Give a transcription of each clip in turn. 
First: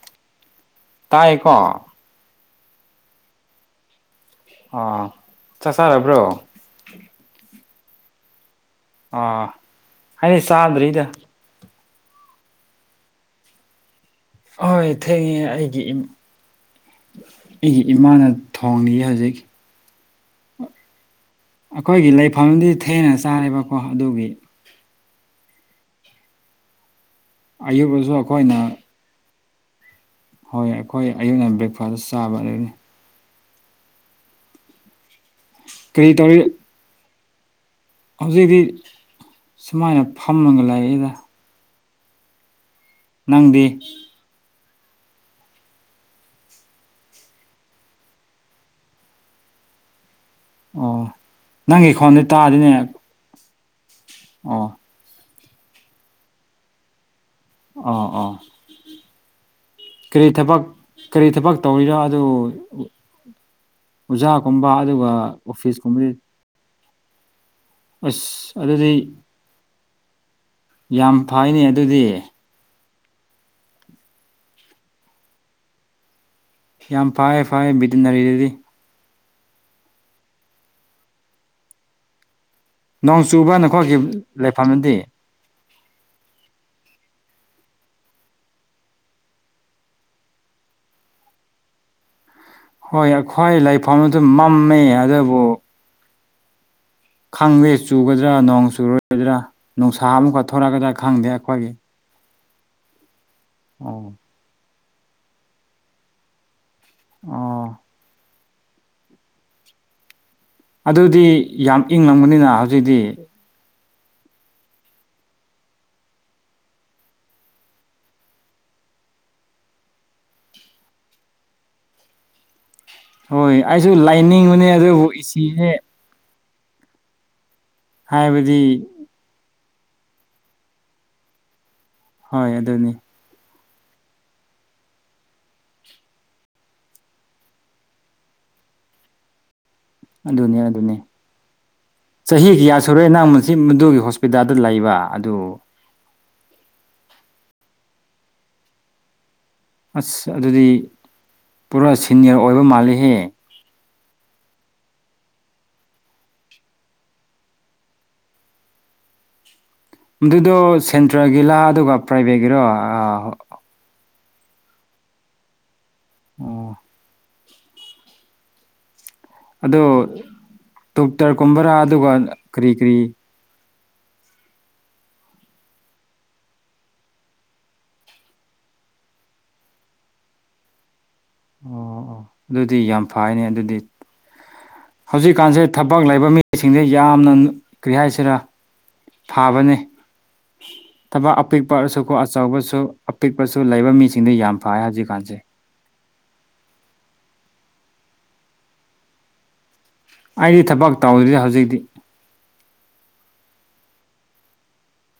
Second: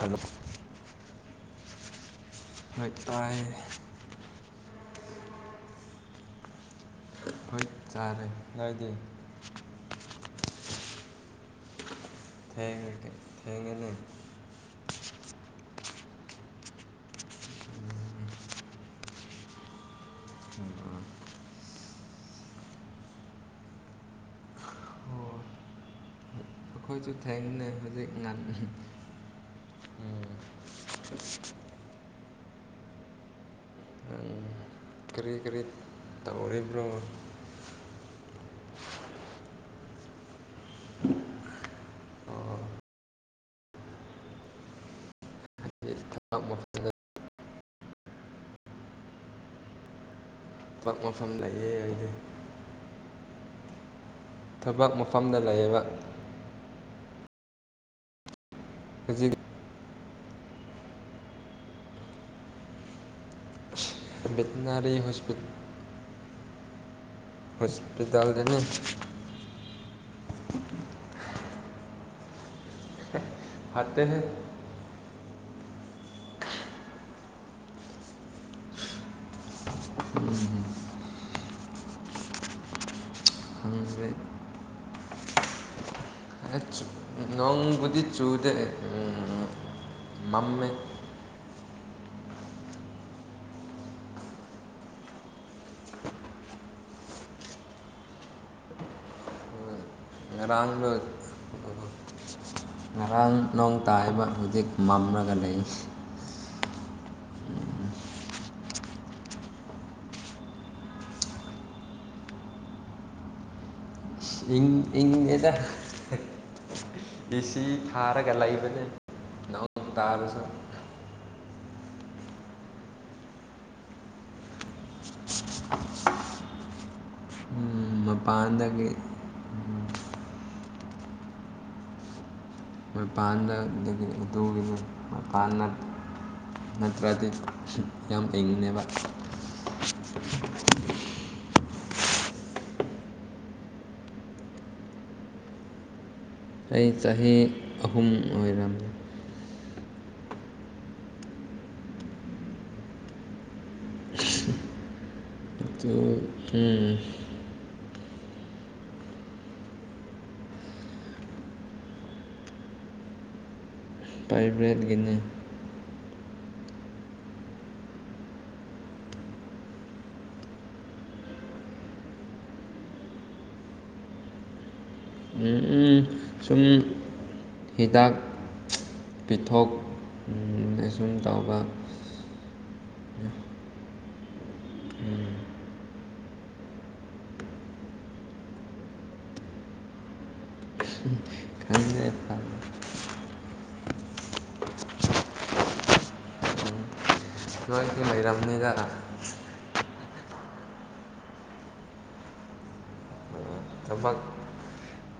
hello ꯇꯥꯏꯀꯣ ꯍꯣꯏ ꯇꯥꯏ ꯑꯥ ꯆꯥꯛ ꯆꯥꯔꯕ꯭ꯔꯣ ꯍꯣꯏ ꯆꯥꯔꯦ ꯅꯣꯏꯗꯤ ꯑꯥ ꯑꯩꯗꯤ ꯆꯥꯗ꯭ꯔꯤꯗꯥ ꯊꯦꯡꯉꯦ ꯌꯦꯡꯉꯦꯅꯦ ꯍꯣꯏ ꯊꯦꯡꯉꯦ ꯑꯩꯒꯤ ꯏꯝ ꯑꯩꯒꯤ ꯏꯃꯥꯅ ꯊꯣꯡꯉꯤꯌꯦ ꯍꯧꯖꯤꯛ ꯑꯩꯈꯣꯏꯒꯤ ꯂꯩꯐꯝꯗꯤ ꯊꯦꯡꯅ ꯆꯥꯔꯦꯕꯀꯣ ꯑꯗꯨꯒꯤ ꯑꯣ ꯑꯩꯈꯣꯏꯁꯨ ꯊꯦꯡꯕꯅꯦ ꯑꯌꯨꯛꯇꯁꯨ ꯍꯧꯖꯤꯛ ꯑꯩꯈꯣꯏꯅ ꯉꯟꯅꯁꯨ ꯍꯣꯏ ꯑꯩꯈꯣꯏ ꯑꯌꯨꯛꯅ ꯕ꯭ꯔꯦꯛꯐꯥꯁꯇ ꯆꯥꯕ ꯑꯗꯨꯒꯤꯅꯤ ꯀꯔꯤ ꯀꯔꯤ ꯇꯧꯔꯤꯕ꯭ꯔꯣ ꯍꯧꯖꯤꯛꯇꯤ ꯁꯨꯃꯥꯏꯅ ꯐꯝꯃꯒ ꯂꯩꯌꯦꯗ ꯑꯣ ꯅꯪꯗꯤ [unintelligible] ꯊꯕꯛ ꯑꯣ ꯃꯐꯝ ꯂꯩꯌꯦ ꯅꯪꯒꯤ ꯑꯩꯗꯤ ꯈꯣꯟꯗꯤ ꯇꯥꯗꯤꯅꯦ ꯑꯣ ꯊꯕꯛ ꯃꯐꯝꯗ ꯂꯩꯌꯦꯕꯥ ꯑꯣ ꯑꯣ ꯍꯧꯖꯤꯛ ꯀꯔꯤ ꯊꯕꯛ ꯀꯔꯤ ꯊꯕꯛ ꯇꯧꯔꯤꯔ ꯑꯗꯨ ꯑꯣꯖꯥꯒꯨꯝꯕ ꯚꯦꯇꯤꯅꯥꯔꯤ ꯑꯗꯨꯒ ꯍꯣꯁꯄꯤ ꯑꯣꯐꯤꯁ ꯒꯨꯝꯕꯗꯤ ꯍꯣꯁꯄꯤꯇꯥꯜꯗꯅꯦ ꯑꯁ ꯑꯗꯨꯗꯤ ꯌꯥꯝ ꯐꯩꯅꯦ ꯑꯗꯨꯗꯤ ꯐꯠꯇꯦꯍꯦ ꯌꯥꯝ ꯐꯥꯏꯌꯦ ꯐꯥꯏꯌꯦ ꯕꯤꯗꯅꯔꯤꯗꯨꯗꯤ ꯅꯣꯡ ꯆꯨꯕꯅꯀꯣ ꯈꯪꯗꯦ [unintelligible] ꯂꯩꯐꯝꯗꯤ ꯑꯩꯁ ꯅꯣꯡꯕꯨꯗꯤ ꯆꯨꯗꯦ ꯎꯝ ꯃꯝꯃꯦ ꯍꯣꯏ ꯑꯩꯈꯣꯏ ꯂꯩꯐꯝꯗꯨ ꯃꯝꯃꯦ ꯑꯗꯨꯕꯨ ꯈꯪꯗꯦ ꯆꯨꯒꯗ꯭ꯔꯥ ꯅꯣꯡ ꯆꯨꯔꯣꯏꯗ꯭ꯔꯥ ꯅꯨꯡꯁꯥ ꯑꯃꯨꯛꯀ ꯉꯔꯥꯡꯗꯣ ꯊꯣꯔꯛꯒꯗ꯭ꯔꯥ ꯈꯪꯗꯦ ꯑꯩꯈꯣꯏꯒꯤ ꯉꯔꯥꯡ ꯅꯣꯡ ꯑꯣ ꯇꯥꯏꯕ ꯍꯧꯖꯤꯛ ꯃꯝꯂꯒ ꯂꯩ ꯑꯣ ꯑꯗꯨꯗꯤ ꯌꯥꯝ ꯏꯪꯂꯝꯒꯅꯤꯅ ꯍꯧꯖꯤꯛꯇꯤ ꯏꯪ ꯏꯪꯗꯦꯗ ꯑꯦꯁꯤ ꯊꯥꯔꯒ ꯂꯩꯕꯅꯦ ꯅꯣꯡ ꯇꯥꯔꯁꯨ ꯍꯣꯏ ꯑꯩꯁꯨ ꯂꯩꯅꯤꯡꯕꯅꯦ ꯑꯗꯨꯕꯨ ꯑꯦꯁꯤꯅꯦ [inaudible] ꯎꯝ ꯍꯥꯏꯕꯗꯤ ꯃꯄꯥꯟꯗꯒꯤ ꯍꯣꯏ ꯑꯗꯨꯅꯤ ꯃꯄꯥꯟꯗ ꯑꯗꯨꯒꯤ ꯑꯗꯨꯒꯤꯅꯦ ꯃꯄꯥꯟꯅ ꯅꯠꯇ꯭ꯔꯗꯤ ꯌꯥꯝ ꯍꯩꯕꯅꯦꯕ ꯑꯗꯨꯅꯦ ꯑꯗꯨꯅꯦ ꯆꯍꯤ ꯀꯌꯥ ꯁꯨꯔꯦ ꯅꯪ ꯃꯁꯤ ꯃꯗꯨꯒꯤ ꯍꯣꯁꯄꯤꯇꯥꯜꯗ ꯂꯩꯕ ꯑꯗꯨ ꯑꯩ ꯆꯍꯤ ꯑꯍꯨꯝ ꯑꯣꯏꯔꯝꯅꯤ ꯑꯁ ꯑꯗꯨꯗꯤ ꯄꯨꯔꯥ ꯁꯦꯅꯤꯌꯔ ꯑꯣꯏꯕ ꯃꯥꯜꯂꯤꯍꯦ ꯑꯗꯨ ꯎꯝ ꯑꯗꯨꯗꯣ ꯁꯦꯟꯇ꯭ꯔꯦꯜꯒꯤꯂꯥ ꯑꯗꯨꯒ ꯄ꯭ꯔꯥꯏꯚꯦꯠꯀꯤꯔꯣ ꯑꯥ ꯄꯥꯏꯕ꯭ꯔꯦꯠꯀꯤꯅꯦ ꯑꯣ ꯑꯗꯣ ꯗꯣꯛꯇꯔꯀꯨꯝꯕꯔꯥ ꯑꯗꯨꯒ ꯀꯔꯤ ꯀꯔꯤ ꯎꯝ ꯎꯝ ꯁꯨꯝ ꯍꯤꯗꯥꯛ ꯄꯤꯊꯣꯛ ꯎꯝ [unintelligible] ꯇꯧꯕ ꯑꯣ ꯑꯣ ꯑꯗꯨꯗꯤ ꯌꯥꯝ ꯐꯩꯅꯦ ꯑꯗꯨꯗꯤ ꯍꯧꯖꯤꯛꯀꯥꯟꯁꯦ ꯊꯕꯛ ꯂꯩꯕ ꯃꯤꯁꯤꯡꯁꯦ ꯌꯥꯝꯅꯅ ꯀꯔꯤ ꯍꯥꯏꯁꯤꯔꯥ ꯊꯥꯕꯅꯤ ꯊꯕꯛ ꯈꯪꯗꯦ ꯑꯄꯤꯛꯄꯔꯁꯨꯀꯣ ꯑꯆꯧꯕꯁꯨ ꯑꯄꯤꯛꯄꯁꯨ ꯂꯩꯕ ꯃꯤꯁꯤꯡꯗ ꯌꯥꯝ ꯐꯥꯏ ꯍꯧꯖꯤꯛ ꯀꯥꯟꯁꯦ ꯎꯝ ꯅꯣꯏꯁꯦ ꯂꯩꯔꯝ ꯑꯃꯦꯔꯥ ꯑꯩꯗꯤ ꯊꯕꯛ ꯇꯧꯗ꯭ꯔꯤꯗ ꯍꯧꯖꯤꯛꯗꯤ ꯊꯕꯛ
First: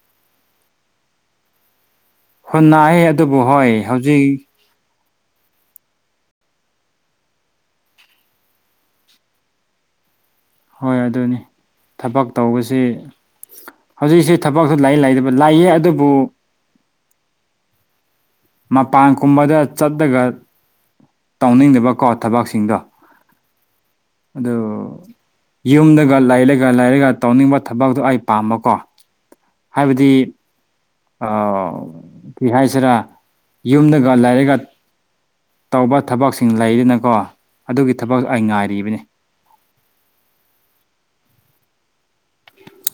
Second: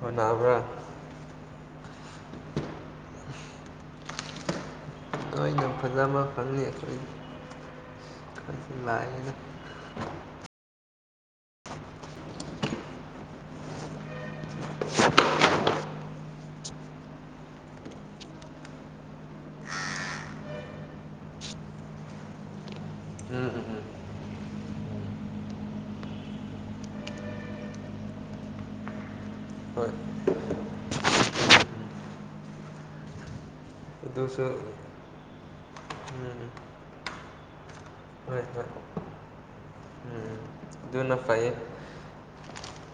ꯍꯣꯠꯅꯕ꯭ꯔꯥ ꯍꯣꯅꯥꯌꯦ ꯑꯗꯨꯕꯨ ꯍꯣꯏ ꯍꯧꯖꯤꯛ ꯅꯣꯏꯅ ꯐꯖꯕ ꯐꯪꯉꯤ ꯑꯩꯈꯣꯏ__ ꯑꯩꯈꯣꯏꯗꯤ ꯂꯥꯏꯅꯤꯅ ꯍꯣꯏ ꯑꯗꯨꯅꯤ ꯊꯕꯛ ꯇꯧꯕꯁꯤ ꯍꯧꯖꯤꯛꯁꯤ ꯊꯕꯛꯁꯨ ꯂꯩ ꯂꯩꯇꯕ ꯂꯩꯌꯦ ꯑꯗꯨꯕꯨ ꯃꯄꯥꯟꯀꯨꯝꯕꯗ ꯆꯠꯂꯒ ꯇꯧꯅꯤꯡꯗꯕꯀꯣ ꯊꯕꯛꯁꯤꯡꯗꯣ ꯎꯝ ꯎꯝ ꯑꯗꯨ ꯌꯨꯝꯗꯒ ꯂꯩꯂꯒ ꯂꯩꯔꯒ ꯇꯧꯅꯤꯡꯕ ꯊꯕꯛꯇꯣ ꯑꯩ ꯄꯥꯝꯕꯀꯣ ꯍꯣꯏ ꯍꯥꯏꯕꯗꯤ ꯑꯥ ꯀꯩ ꯍꯥꯏꯁꯤꯔꯥ ꯌꯨꯝꯗꯒ ꯑꯗꯨꯁꯨ ꯂꯩꯥꯔꯒ ꯇꯧꯕ ꯎꯝ ꯊꯕꯛꯁꯤꯡ ꯂꯩꯔꯤꯅꯀꯣ ꯑꯗꯨꯒꯤ ꯊꯕꯛ ꯍꯣꯏ ꯑꯩ ꯍꯣꯏ ꯉꯥꯏꯔꯤꯕꯅꯤ ꯗꯨꯅ ꯐꯩꯌꯦ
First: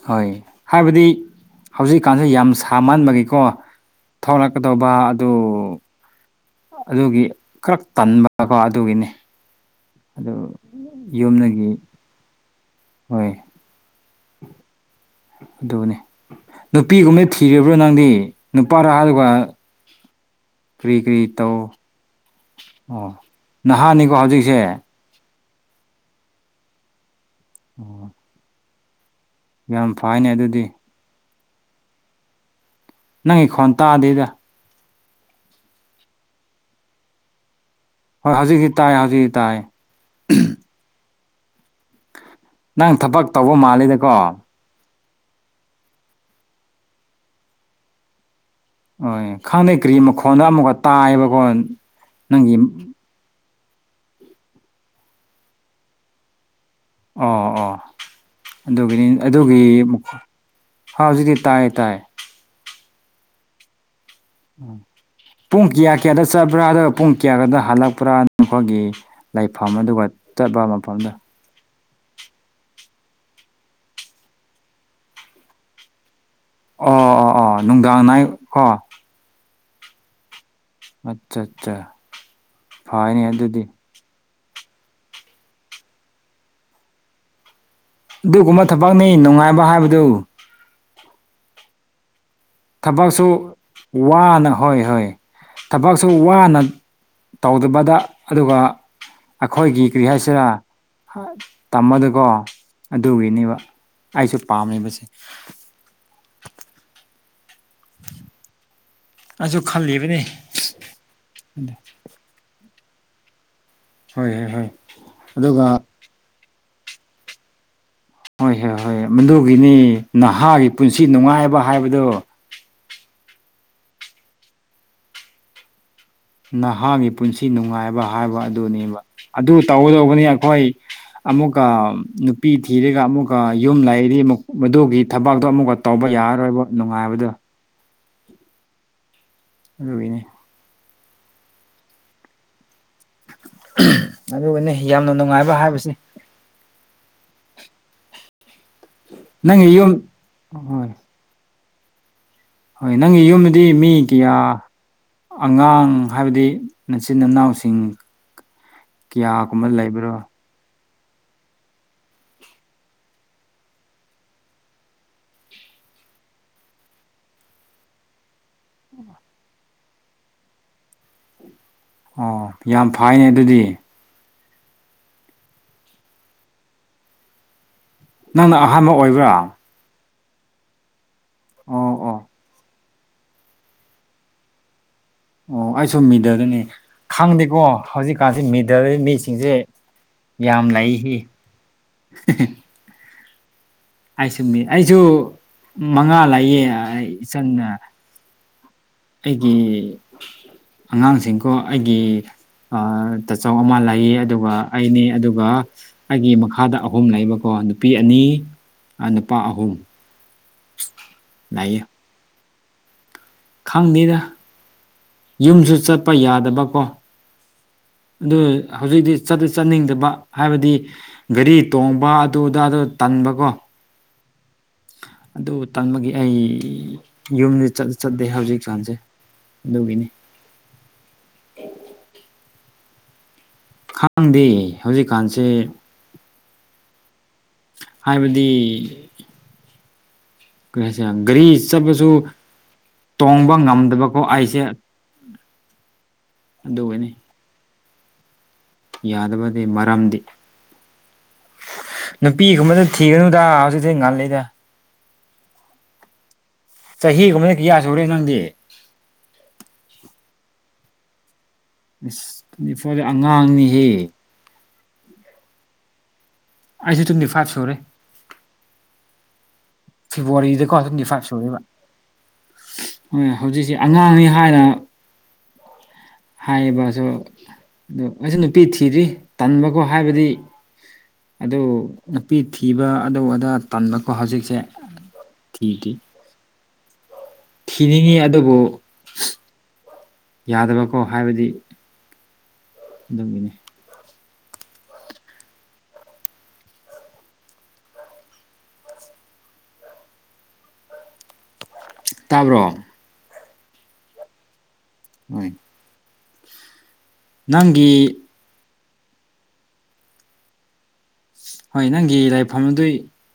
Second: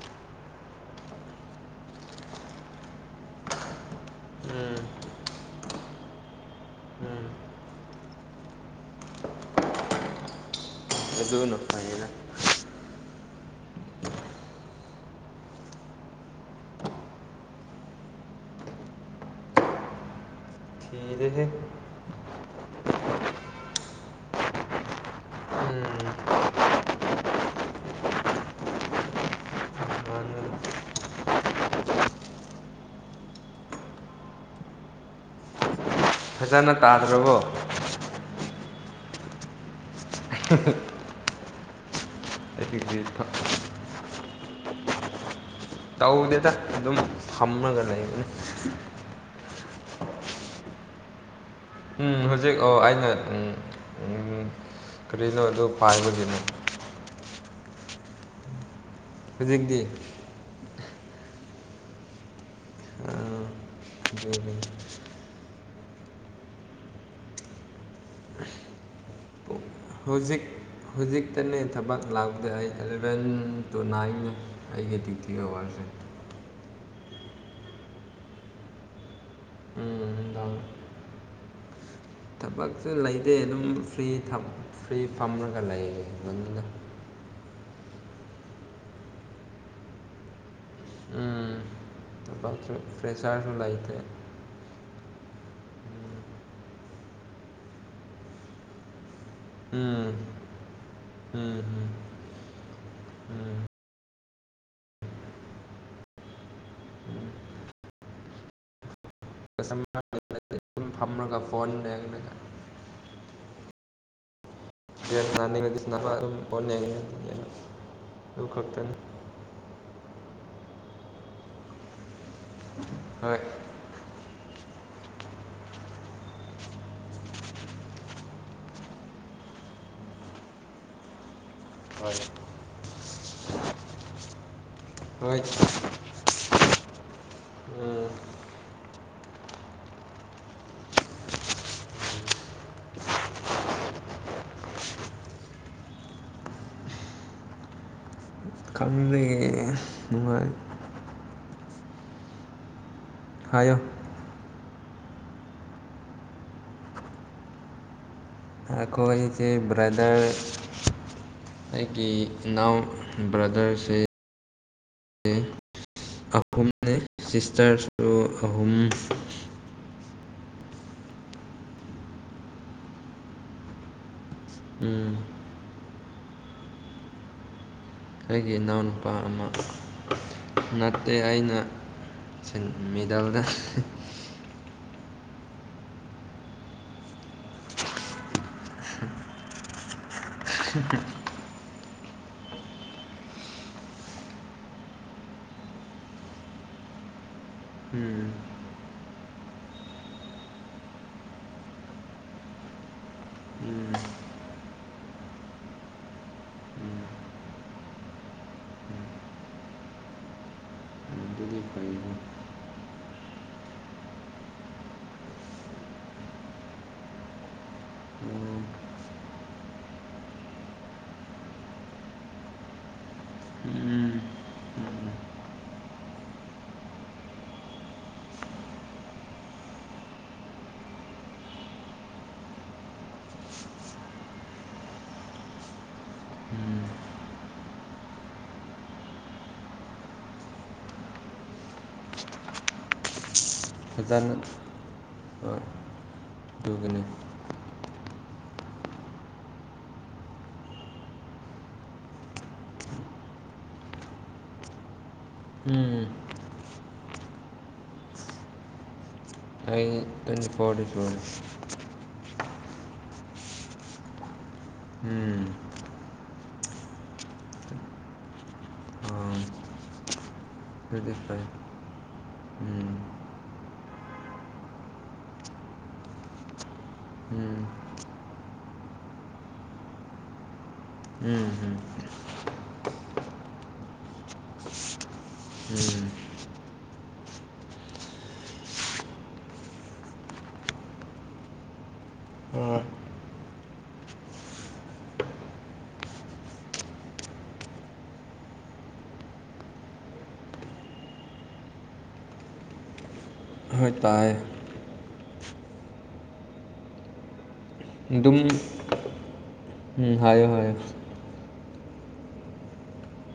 ꯍꯣꯏ ꯍꯥꯏꯕꯗꯤ ꯍꯧꯖꯤꯛꯀꯥꯟꯁꯤ ꯌꯥꯝ ꯁꯥ ꯃꯟꯕꯒꯤꯀꯣ ꯎꯝ ꯊꯧꯔꯛꯀꯗꯧꯕ ꯑꯗꯨ ꯑꯗꯨꯒꯤ ꯎꯝ ꯈꯔꯛ ꯇꯟꯕꯀꯣ ꯑꯗꯨꯒꯤꯅꯤ ꯑꯗꯨ ꯑꯗꯨꯅ ꯌꯨꯝꯅꯒꯤ ꯐꯩꯌꯦꯗ ꯍꯣꯏ ꯑꯗꯨꯅꯤ ꯅꯨꯄꯤꯒꯨꯝꯅ ꯊꯤꯔꯤꯕ꯭ꯔꯣ ꯅꯪꯗꯤ ꯅꯨꯄꯥꯔꯥ ꯍꯥꯏꯔꯒ ꯀ꯭ꯔꯤ ꯀ꯭ꯔꯤ ꯁꯤꯔꯦꯍꯦ ꯇꯧ ꯑꯣ ꯅꯍꯥꯅꯤꯀꯣ ꯍꯧꯖꯤꯛꯁꯦ ꯎꯝ ꯑꯣ ꯌꯥꯝ ꯐꯥꯏꯅꯦ ꯑꯗꯨꯗꯤ ꯅꯪꯒꯤ ꯈꯣꯟ ꯇꯥꯗ‌ꯦꯗ ꯐꯥꯅ ꯇꯥꯗ꯭ꯔꯕꯣ ꯍꯣꯏ ꯍꯧꯖꯤꯛꯇꯤ ꯇꯥꯏ ꯍꯧꯖꯤꯛ ꯇꯥꯏ ꯅꯪ ꯑꯩꯒꯤꯗꯤ ꯊꯕꯛ ꯇꯧꯕ ꯃꯥꯜꯂꯤꯗꯀꯣ ꯇꯧꯗꯦꯗ ꯑꯗꯨꯝ ꯐꯝꯂꯒ ꯂꯩꯕꯅ‌ꯦ ꯍꯣꯏ ꯈꯪꯅꯩ ꯀ꯭ꯔꯤ ꯃꯈꯣꯟꯅꯣ ꯑꯃꯨꯛꯀ ꯇꯥꯏꯌꯦꯕꯀꯣ ꯎꯝ ꯍꯧꯖꯤꯛ ꯅꯪꯒꯤꯃ __ ꯑꯣ ꯑꯩꯅ ꯎꯝ ꯎꯝꯍꯨꯝ ꯀꯔꯤꯅꯣ ꯑꯗꯨ ꯄꯥꯏꯕꯒꯤꯅꯦ ꯑꯣ ꯑꯣ ꯑꯗꯨꯒꯤꯅꯤ ꯑꯗꯨꯒꯤ ꯍꯧꯖꯤꯛꯇꯤ ꯃꯈꯣꯟ__ ꯍꯥꯥ ꯍꯧꯖꯤꯛꯇꯤ ꯇꯥꯏ ꯇꯥꯏ ꯎꯝ ꯄꯨꯡ ꯀꯌꯥ ꯀꯌꯥꯗ ꯆꯠꯄ꯭ꯔꯥ ꯑꯗꯨꯒ ꯄꯨꯡ ꯀꯌꯥꯗ ꯍꯜꯂꯛꯄ꯭ꯔꯥ ꯅꯈꯣꯏꯒꯤ ꯂꯩꯐꯝ ꯑꯗꯨ ꯍꯧꯖꯤꯛ ꯍꯨꯖꯤꯛ ꯑꯩꯇꯅꯦ ꯊꯕꯛ ꯂꯥꯛꯄꯗ ꯑꯩ ꯑꯦꯂꯚꯦꯟ ꯇꯨ ꯅꯥꯏꯟ ꯑꯩꯒꯤ ꯗ꯭ꯌꯨꯇꯤ ꯑꯋꯥꯔꯅꯦ ꯑꯣ ꯑꯣ ꯑꯣ ꯅꯨꯡꯗꯥꯡ ꯅꯥꯏꯠ ꯀꯣ ꯎꯝ ꯅꯨꯡꯗꯥꯡ ꯑꯠꯆꯥ ꯑꯠꯆꯥ ꯊꯕꯛꯁꯨ ꯐꯩꯅꯦ ꯂꯩꯇꯦ ꯑꯗꯨꯝ ꯑꯗꯨꯗꯤ ꯐ꯭ꯔꯤ ꯐ꯭ꯔꯤ ꯐꯝꯔꯒ ꯂꯩ ꯃꯅꯨꯡꯗ ꯑꯗꯨꯒꯨꯝꯕ ꯊꯕꯛꯅꯤ ꯅꯨꯡꯉꯥꯏꯕ ꯍꯥꯏꯕꯗꯨ ꯎꯝ [inaudible] ꯊꯕꯛꯁꯨ ꯂꯩꯇꯦ ꯋꯥꯅ ꯍꯣꯏ ꯍꯣꯏ ꯊꯕꯛꯁꯨ ꯋꯥꯅ ꯇꯧꯗꯕꯗ ꯑꯗꯨꯒ ꯑꯩꯈꯣꯏꯒꯤ ꯎꯝ ꯀꯔꯤ ꯍꯥꯏꯁꯤꯔ ꯎꯝ ꯎꯝ ꯇꯝꯕꯗꯀꯣ ꯑꯗꯨꯒꯤꯅꯦꯕ ꯑꯩꯁꯨ ꯄꯥꯝꯃꯤꯕꯁꯦ ꯑꯩꯁꯨ ꯀꯁꯝ ꯈꯜꯂꯤꯕꯅꯤ [unintelligible] ꯐꯝꯔꯒ ꯐꯣꯟ ꯌꯦꯡꯔꯒ ꯍꯣꯏ ꯍꯣꯏ ꯍꯣꯏ ꯒ꯭ꯌꯥꯟ ꯑꯗꯨꯒ ꯇꯥꯅꯤꯡꯉꯗꯤ ꯁꯥꯅꯕ ꯑꯗꯨꯝ ꯐꯣꯟ ꯌ‌ꯦꯡꯉꯤ ꯍꯣꯏ ꯍꯣꯏ ꯍꯣꯏ ꯃꯗꯨꯒꯤꯅꯤ ꯅꯍꯥꯒꯤ ꯄꯨꯟꯁꯤ ꯅꯨꯡꯉꯥꯏꯕ ꯍꯥꯏꯕꯗꯣ ꯍꯣꯏ ꯅꯍꯥꯒꯤ ꯄꯨꯟꯁꯤ ꯅꯨꯡꯉꯥꯏꯕ ꯍꯥꯏꯕ ꯑꯗꯨꯅꯦꯕ ꯑꯗꯨ ꯇꯧꯒꯗꯧꯕꯅꯤ ꯑꯩꯈꯣꯏ ꯑꯃꯨꯛꯀ ꯅꯨꯄꯤ ꯊꯤꯔꯒ ꯑꯃꯨꯛꯀ ꯌꯨꯝ ꯂꯩꯔꯤ ꯑꯃꯨꯛ ꯃꯗꯨꯒꯤ ꯍꯣꯏ ꯊꯕꯥꯛꯇꯣ ꯑꯃꯨꯛꯀ ꯇꯧꯕ ꯌꯥꯔꯔꯣꯏꯕ ꯅꯨꯡꯉꯥꯏꯕꯗꯣ ꯎꯝ ꯑꯗꯨꯒꯤꯅꯤ ꯑꯗꯨꯒꯅꯦ ꯌꯥꯝꯅ ꯅꯨꯡꯉꯥꯏꯕ ꯍꯥꯏꯕꯁꯤ ꯈꯪꯗꯦ ꯅꯪꯒꯤ ꯌꯨꯝ ꯅꯨꯡꯉꯥꯏ ꯍꯣꯏ ꯅꯪꯒꯤ ꯌꯨꯝꯗꯗꯤ ꯍꯥꯏꯌꯣ ꯃꯤ ꯀꯌꯥ ꯑꯉꯥꯡ ꯍꯥꯏꯕꯗꯤ ꯃꯆꯤꯟ ꯅꯅꯥꯎꯁꯤꯡ ꯑꯩꯈ‌ꯣꯏꯁ‌ꯦ ꯕ꯭ꯔꯗꯔ ꯑꯩꯒꯤ ꯏꯅꯥꯎ ꯕ꯭ꯔꯗꯔꯁꯦ ꯑꯍꯨꯝꯅꯦ ꯁꯤꯁꯇꯔꯁꯨ ꯑꯍꯨꯝ ꯑꯣ ꯌꯥꯝ ꯐꯩꯅꯦ ꯑꯗꯨꯗꯤ ꯎꯝ ꯑꯩꯒꯤ ꯅꯪꯅ ꯑꯍꯥꯟꯕ ꯏꯅꯥꯎꯅꯨꯄꯥ ꯑꯣꯏꯕ꯭ꯔꯥ ꯑꯃ ꯅꯠꯇꯦ ꯑꯩꯅ ꯑꯣ ꯑꯣ ꯃꯤꯗꯜꯗ ꯑꯣ ꯑꯩꯁꯨ ꯃꯤꯗꯜꯅꯤ ꯈꯪꯗꯦꯀꯣ ꯍꯧꯖꯤꯛꯀꯥꯟꯁꯤ ꯃꯤꯗꯜ ꯃꯤꯁꯤꯡꯁꯦ ꯌꯥꯝ ꯂꯩ ꯑꯩꯁꯨ ꯃꯉꯥ ꯂꯩꯌꯦ ꯏꯆꯥꯟ ꯑ ꯎꯝ ꯑꯩꯒꯤ ꯑꯉꯥꯡꯁꯤꯡꯀꯣ ꯑꯩꯒꯤ ꯑ ꯇꯆꯧ ꯑꯃ ꯎꯝ ꯂꯩꯌꯦ ꯑꯗꯨꯒ ꯑꯩꯅꯦ ꯑꯗꯨꯒ ꯑꯩꯒꯤ ꯃꯈꯥꯗ ꯑꯍꯨꯝ ꯂꯩꯕꯀꯣ ꯅꯨꯄꯤ ꯑꯅꯤ ꯅꯨꯄꯥ ꯑꯍꯨꯝ ꯑꯗꯨꯗꯤ ꯂꯩꯌꯦ ꯐꯩꯀꯣ ꯈꯪꯅꯗꯦꯗ ꯌꯨꯝꯁꯨ ꯆꯠꯄ ꯌꯥꯗꯕꯀꯣ ꯑꯗꯨ ꯎꯝ ꯍꯧꯖꯤꯛꯇꯤ ꯆꯠꯇꯤ ꯆꯠꯅꯤꯡꯗꯕ ꯍꯥꯏꯕꯗꯤ ꯒꯥꯔꯤ ꯇꯣꯡꯕ ꯑꯗꯨ ꯑꯗꯥꯗꯨ ꯇꯟꯕ ꯀꯣ ꯎꯝ ꯑꯗꯨ ꯇꯥꯟꯕꯒꯤ ꯑꯩ ꯌꯨꯝꯗꯤ ꯆꯠꯇꯤ ꯆꯠꯇꯦ ꯍꯧꯖꯤꯛ ꯆꯥꯟꯁꯦ ꯑꯗꯨꯒꯤꯅꯤ ꯈꯥꯡꯗꯦ ꯍꯧꯖꯤꯛꯀꯥꯟꯁꯦ ꯎꯝ ꯍꯥꯏꯕꯗꯤ ꯀꯩ ꯍꯥꯏꯁꯤꯔ ꯒꯥꯔꯤ ꯆꯠꯄꯁꯨ ꯇꯣꯡꯕ ꯉꯝꯗꯕꯀꯣ ꯐꯖꯅ ꯑꯩꯁꯦ ꯍꯣꯏ ꯑꯗꯨ ꯑꯗꯨꯒꯤꯅꯤ ꯑꯣꯏꯅꯤ ꯌꯥꯗꯕꯗꯤ ꯃꯔꯝꯗꯤ ꯅꯨꯄꯤꯒꯨꯝꯕꯗꯤ ꯊꯤꯒꯅꯨꯗ ꯍꯧꯖꯤꯛꯇꯤ ꯉꯜꯂꯤꯗ ꯎꯝ ꯆꯍꯤꯒꯨꯝꯕꯗꯤ ꯀꯌꯥ ꯁꯨꯔꯦ ꯅꯪꯗꯤ ꯑꯩ ꯇꯨꯋꯦꯟꯇꯤ ꯐꯣꯔ ꯁꯨꯔꯦ ꯏꯁ ꯇ꯭ꯋꯦꯟꯇꯤ ꯑꯉꯥꯡꯅꯤꯍꯦ ꯎꯝ ꯑꯩꯁꯨ ꯇꯨꯡꯇꯤ ꯐꯥꯏꯚ ꯁꯨꯔꯦ ꯑꫭ ꯐꯦꯕꯋꯥꯔꯤꯗꯀꯣ ꯇ꯭ꯋꯦꯟꯇꯤꯐꯥꯏꯚ ꯁꯨꯔ°ꯕ ꯎꯝ ꯑꯨꯝ ꯍꯧꯖꯤꯛꯁꯤ ꯑꯉꯥꯡꯅꯤ ꯍꯥꯏꯅ ꯍꯥꯏꯕꯁꯨ ꯎꯝ ꯑꯗꯣ ꯑꯩꯁꯨ ꯅꯨꯄꯤ ꯊꯤꯗ꯭ꯔꯤ ꯇꯟꯕꯀꯣ ꯍꯥꯏꯕꯗꯤ ꯑꯗꯨ ꯎꯝ ꯎꯝ ꯅꯨꯄꯤ ꯊꯤꯕ ꯑꯗꯨ ꯑꯗꯥ ꯇꯟꯕꯀꯣ ꯍꯧꯖꯤꯛꯁꯦ [inaudible] ꯎꯝ ꯊꯤꯅꯤꯡꯉꯤ ꯑꯗꯨꯕꯨ ꯌꯥꯗꯕꯀꯣ ꯍꯥꯏꯕꯗꯤ ꯍꯣꯏ ꯑꯗꯨꯒꯤꯅꯤ ꯇꯥꯕ꯭ꯔꯣ ꯍꫭꯏ ꯇꯥꯏ ꯍꯣꯏ ꯅꯪꯒꯤ ꯑꯗꯨꯝ ꯎꯝ ꯍꯥꯏꯌꫭ ꯍꯥꯏꯌꫭ ꯍꯣꯏ ꯅꯪꯒꯤ ꯂꯥꯏꯐꯝꯗꯨ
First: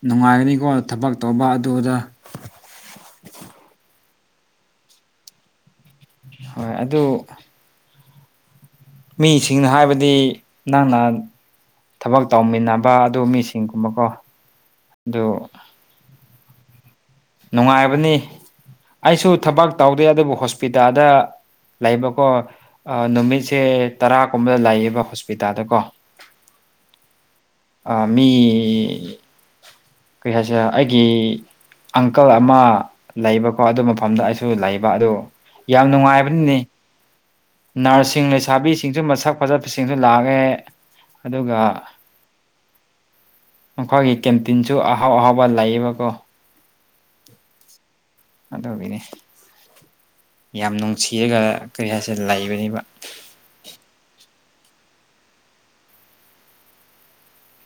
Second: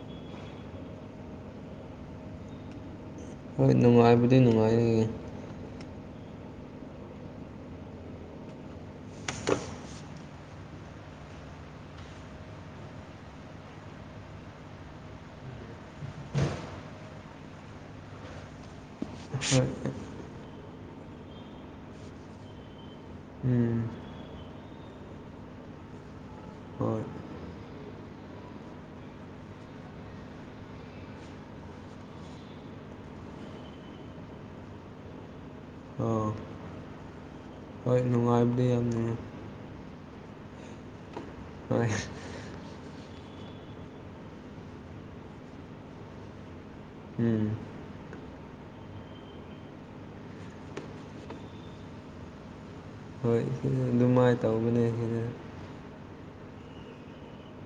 ꯅꯨꯡꯉꯥꯏꯒꯅꯤꯀꯣ ꯊꯕꯛ ꯇꯧꯕ ꯑꯗꯨ ꯑꯗꯥ ꯍꯣꯏ ꯅꯨꯡꯉꯥꯏꯕꯨꯗꯤ ꯅꯨꯡꯉꯥꯏꯔꯦ ꯍꯣꯏ ꯑꯗꯨ ꯃꯤꯁꯤꯡꯅ ꯍꯥꯏꯕꯗꯤ ꯅꯪ ꯅ ꯊꯕꯛ ꯇꯧꯃꯤꯟꯅꯕ ꯑꯗꯨ ꯃꯤꯁꯤꯡꯒꯨꯝꯕꯀꯣ ꯑꯗꯨ ꯅꯨꯡꯉꯥꯏꯕꯅꯤ ꯑꯩꯁꯨ ꯊꯕꯛ ꯇꯧꯗꯦ ꯑꯗꯨꯕꯨ ꯍꯣꯁꯄꯤꯇꯥꯜꯗ ꯂꯩꯕꯀꯣ ꯅꯨꯃꯤꯠꯁꯦ ꯎꯝ ꯇꯔꯥꯒꯨꯝꯕꯗ ꯂꯩꯌꯦꯕ ꯍꯣꯁꯄꯤꯇꯥꯜꯗꯀꯣ [inaudible] ꯍꯣꯏ ꯑ ꯃꯤ ꯀꯔꯤ ꯍꯥꯏꯁꯦꯔ ꯑꯩꯒꯤ ꯑꯪꯀꯜ ꯑꯃ ꯂꯩꯕꯀꯣ ꯑꯗꯨ ꯃꯐꯝꯗ ꯑꯩꯁꯨ ꯂꯩꯕ ꯑꯗꯨ ꯌꯥꯝ ꯑꯥ ꯅꯨꯡꯉꯥꯏꯕꯅꯤꯅ° ꯍꯣꯏ ꯅꯔ꯭ꯁꯁꯤꯡ ꯅꯨꯡꯉꯥꯏꯕꯗꯤ ꯌꯥꯝ ꯂꯩꯁꯥꯕꯤꯁꯤꯡꯁꯨ ꯅꯨꯡꯉꯥꯏ ꯃꯁꯛ ꯆꯠꯄꯁꯤꯡꯁꯨ ꯂꯥꯛꯉꯦ ꯑꯗꯨꯒ ꯍꯣꯏ ꯃꯈꯣꯏꯒꯤ ꯀꯦꯟꯇꯤꯟꯁꯨ ꯑꯍꯥꯎ ꯑꯍꯥꯎꯕ ꯂꯩꯌꯦꯕꯀꯣ ꯎꯝ ꯑꯗꯨꯒꯅꯤ ꯌꯥꯝ ꯅꯨꯡꯁꯤꯔꯒ ꯀꯔꯤ ꯍꯥꯏꯁꯦ ꯂꯩꯕꯅꯤꯕ ꯍꯣꯏ ꯑꯗꯨꯃꯥꯏꯅ ꯇꯧꯕꯅꯦ ꯁꯤꯟꯅ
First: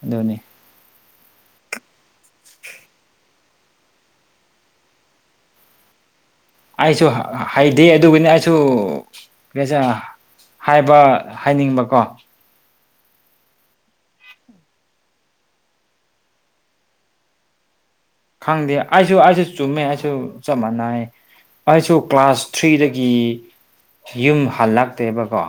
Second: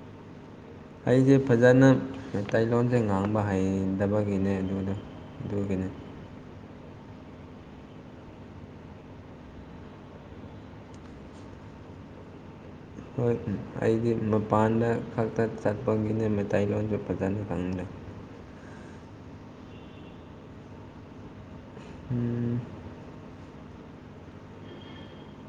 ꯑꯗꯨꯅꯤ ꯑꯩꯁꯦ ꯐꯖꯅ ꯃꯇꯩꯂꯣꯟꯁꯦ ꯉꯥꯡꯕ ꯍꯩꯗꯕꯒꯤꯅꯦ ꯑꯗꯨꯗꯥ ꯑꯗꯨꯒꯤꯅꯤ ꯑꯩꯁꯨ ꯍꯩꯗꯦ ꯑꯗꯨꯒꯤꯅꯤ ꯑꯩꯁꯨꯁ ꯍꯥꯏꯕ ꯍꯥꯏꯅꯤꯡꯕꯀꯣ ꯍꯣꯏ ꯑꯩꯗꯤ ꯃꯄꯥꯟꯗ ꯈꯛꯇ ꯆꯠꯄꯒꯤꯅꯦ ꯃꯩꯇꯩ ꯂꯣꯟꯁꯨ ꯐꯖꯅ ꯈꯪꯗꯦ ꯈꯪꯗꯦ ꯑꯩꯁꯨ ꯑꯩꯁꯨ ꯆꯨꯝꯃꯦ ꯑꯩꯁꯨ ꯆꯞ ꯃꯥꯟꯅꯩ ꯑꯩꯁꯨ ꯀ꯭ꯂꯥꯁ ꯊ꯭ꯔꯤꯗꯒꯤ ꯌꯨꯝ ꯍꯜꯂꯛꯇꯦꯕ ꯀꯣ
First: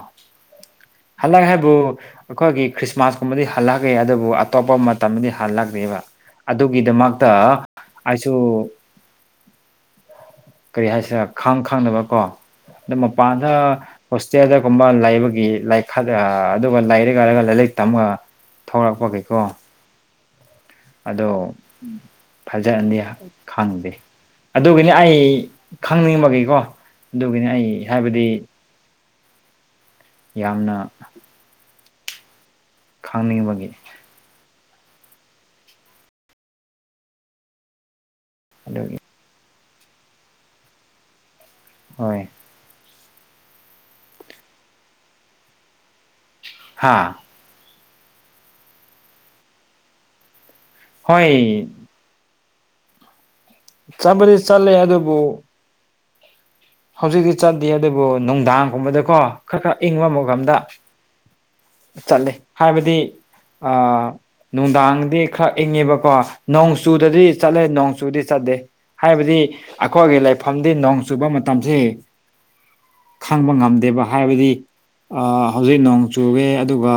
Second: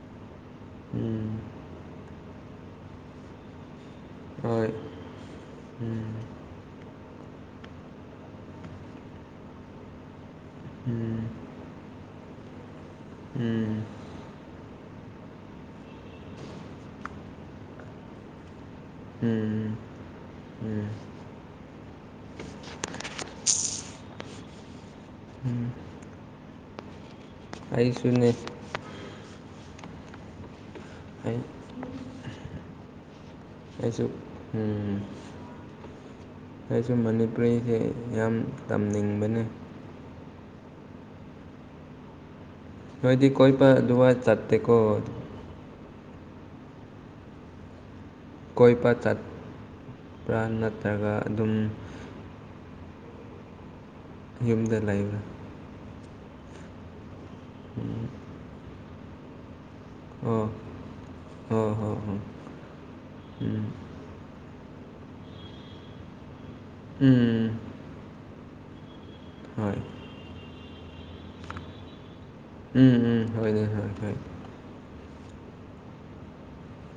ꯍꯜꯂꯛꯑꯦ ꯍꯥꯏꯕꯨ ꯑꯩꯈꯣꯏꯒꯤ ꯈ꯭ꯔꯤꯁꯃꯥꯁ ꯀꯨꯝꯕꯗꯤ ꯍꯜꯂꯛꯒꯦ ꯑꯗꯨꯕꯨ ꯍꯣꯏ ꯑꯇꯣꯞꯄ ꯃꯇꯝꯗꯗꯤ ꯍꯜꯂꯛꯗꯦꯕ ꯎꯝ ꯑꯗꯨꯒꯤꯗꯃꯛꯇ ꯑꯩꯁꯨ ꯀꯔꯤ ꯎꯝ ꯍꯥꯏꯁꯤꯔ ꯈꯪ ꯈꯪꯗꯕ ꯀꯣ ꯃꯄꯥꯟꯗ ꯍꯣꯁꯇꯦꯜꯗꯒꯨꯝꯕ ꯂꯩꯕꯒꯤ ꯂꯥꯏꯛ [unintelligible] ꯑꯗꯨꯒ ꯂꯥꯏꯔꯛ ꯍꯥꯏꯔꯒ ꯂꯥꯏꯔꯤꯛ ꯇꯝꯃ ꯊꯣꯛꯂꯛꯄꯒꯤ ꯎꯝ ꯀꯣ ꯎꯝ ꯎꯝ ꯑꯗꯣ ꯐꯥꯖꯅꯤꯗꯤ ꯈꯪꯗꯦ ꯑꯗꯨꯒꯤꯅꯤ ꯑꯩ ꯎꯝ ꯈꯪꯅꯤꯡꯕꯒꯤꯀꯣ ꯑꯗꯨꯒꯤꯅꯤ ꯑꯩ ꯍꯥꯏꯕꯗꯤ ꯑꯩꯁꯨꯅꯦ ꯌꯥꯝꯅ ꯑꯩ ꯈꯪꯅꯤꯡꯕꯒꯤ [unintelligible] ꯎꯝ ꯑꯩꯁꯨ ꯃꯅꯤꯄꯨꯔꯤꯁꯦ ꯌꯥꯝ ꯑꯗꯨꯒꯤ ꯇꯝꯅꯤꯡꯕꯅꯤ ꯍꯣꯏ ꯅꯣꯏꯗꯤ ꯀꯣꯏꯄ ꯑꯗꯨꯃꯥꯏꯟ ꯆꯠꯇꯦꯀꯣ ꯍꯥꯥ ꯀꯣꯏꯕ ꯆꯠꯄ꯭ꯔꯥ ꯅꯠꯇ꯭ꯔꯒ ꯑꯗꯨꯝ ꯍꯣꯏ ꯆꯠꯄꯗꯤ ꯆꯠꯂꯦ ꯌꯨꯝꯗ ꯑꯗꯨꯕꯨ ꯂꯩꯕ꯭ꯔꯥ ꯍꯧꯖꯤꯛꯇꯤ ꯆꯠꯗꯦ ꯑꯗꯨꯕꯨ ꯅꯨꯡꯗꯥꯡꯒꯨꯝꯕꯗ ꯀꯣ ꯈꯔ ꯈꯔ ꯏꯪꯕ ꯑꯣ ꯃꯐꯝꯗ ꯍꯣꯏ ꯍꯣꯏ ꯍꯣꯏ ꯆꯠꯂꯤ ꯍꯥꯏꯕꯗꯤ ꯎꯝ ꯑꯥ ꯅꯨꯡꯗꯥꯡꯗꯤ ꯈꯔ ꯏꯪꯉꯦꯕ ꯀꯣ ꯅꯣꯡ ꯆꯨꯗꯗꯤ ꯎꯝ ꯆꯠꯂꯦ ꯅꯣꯡ ꯆꯨꯗꯤ ꯆꯠꯇꯦ ꯍꯥꯏꯕꯗꯤ ꯍꯣꯏ ꯑꯩꯈꯣꯏꯒꯤ ꯂꯩꯐꯝꯗꯤ ꯅꯣꯡ ꯆꯨꯕ ꯃꯇꯝꯁꯤ ꯎꯝ ꯎꯝ ꯈꯪꯕ ꯍꯣꯏꯅꯦ ꯍꯣꯏ ꯉꯝꯗꯦꯕ ꯍꯣꯏ ꯍꯥꯏꯕꯗꯤ ꯑꯥ ꯍꯧꯖꯤꯛ ꯅꯣꯡ ꯆꯨꯋꯦ ꯑꯗꯨꯒ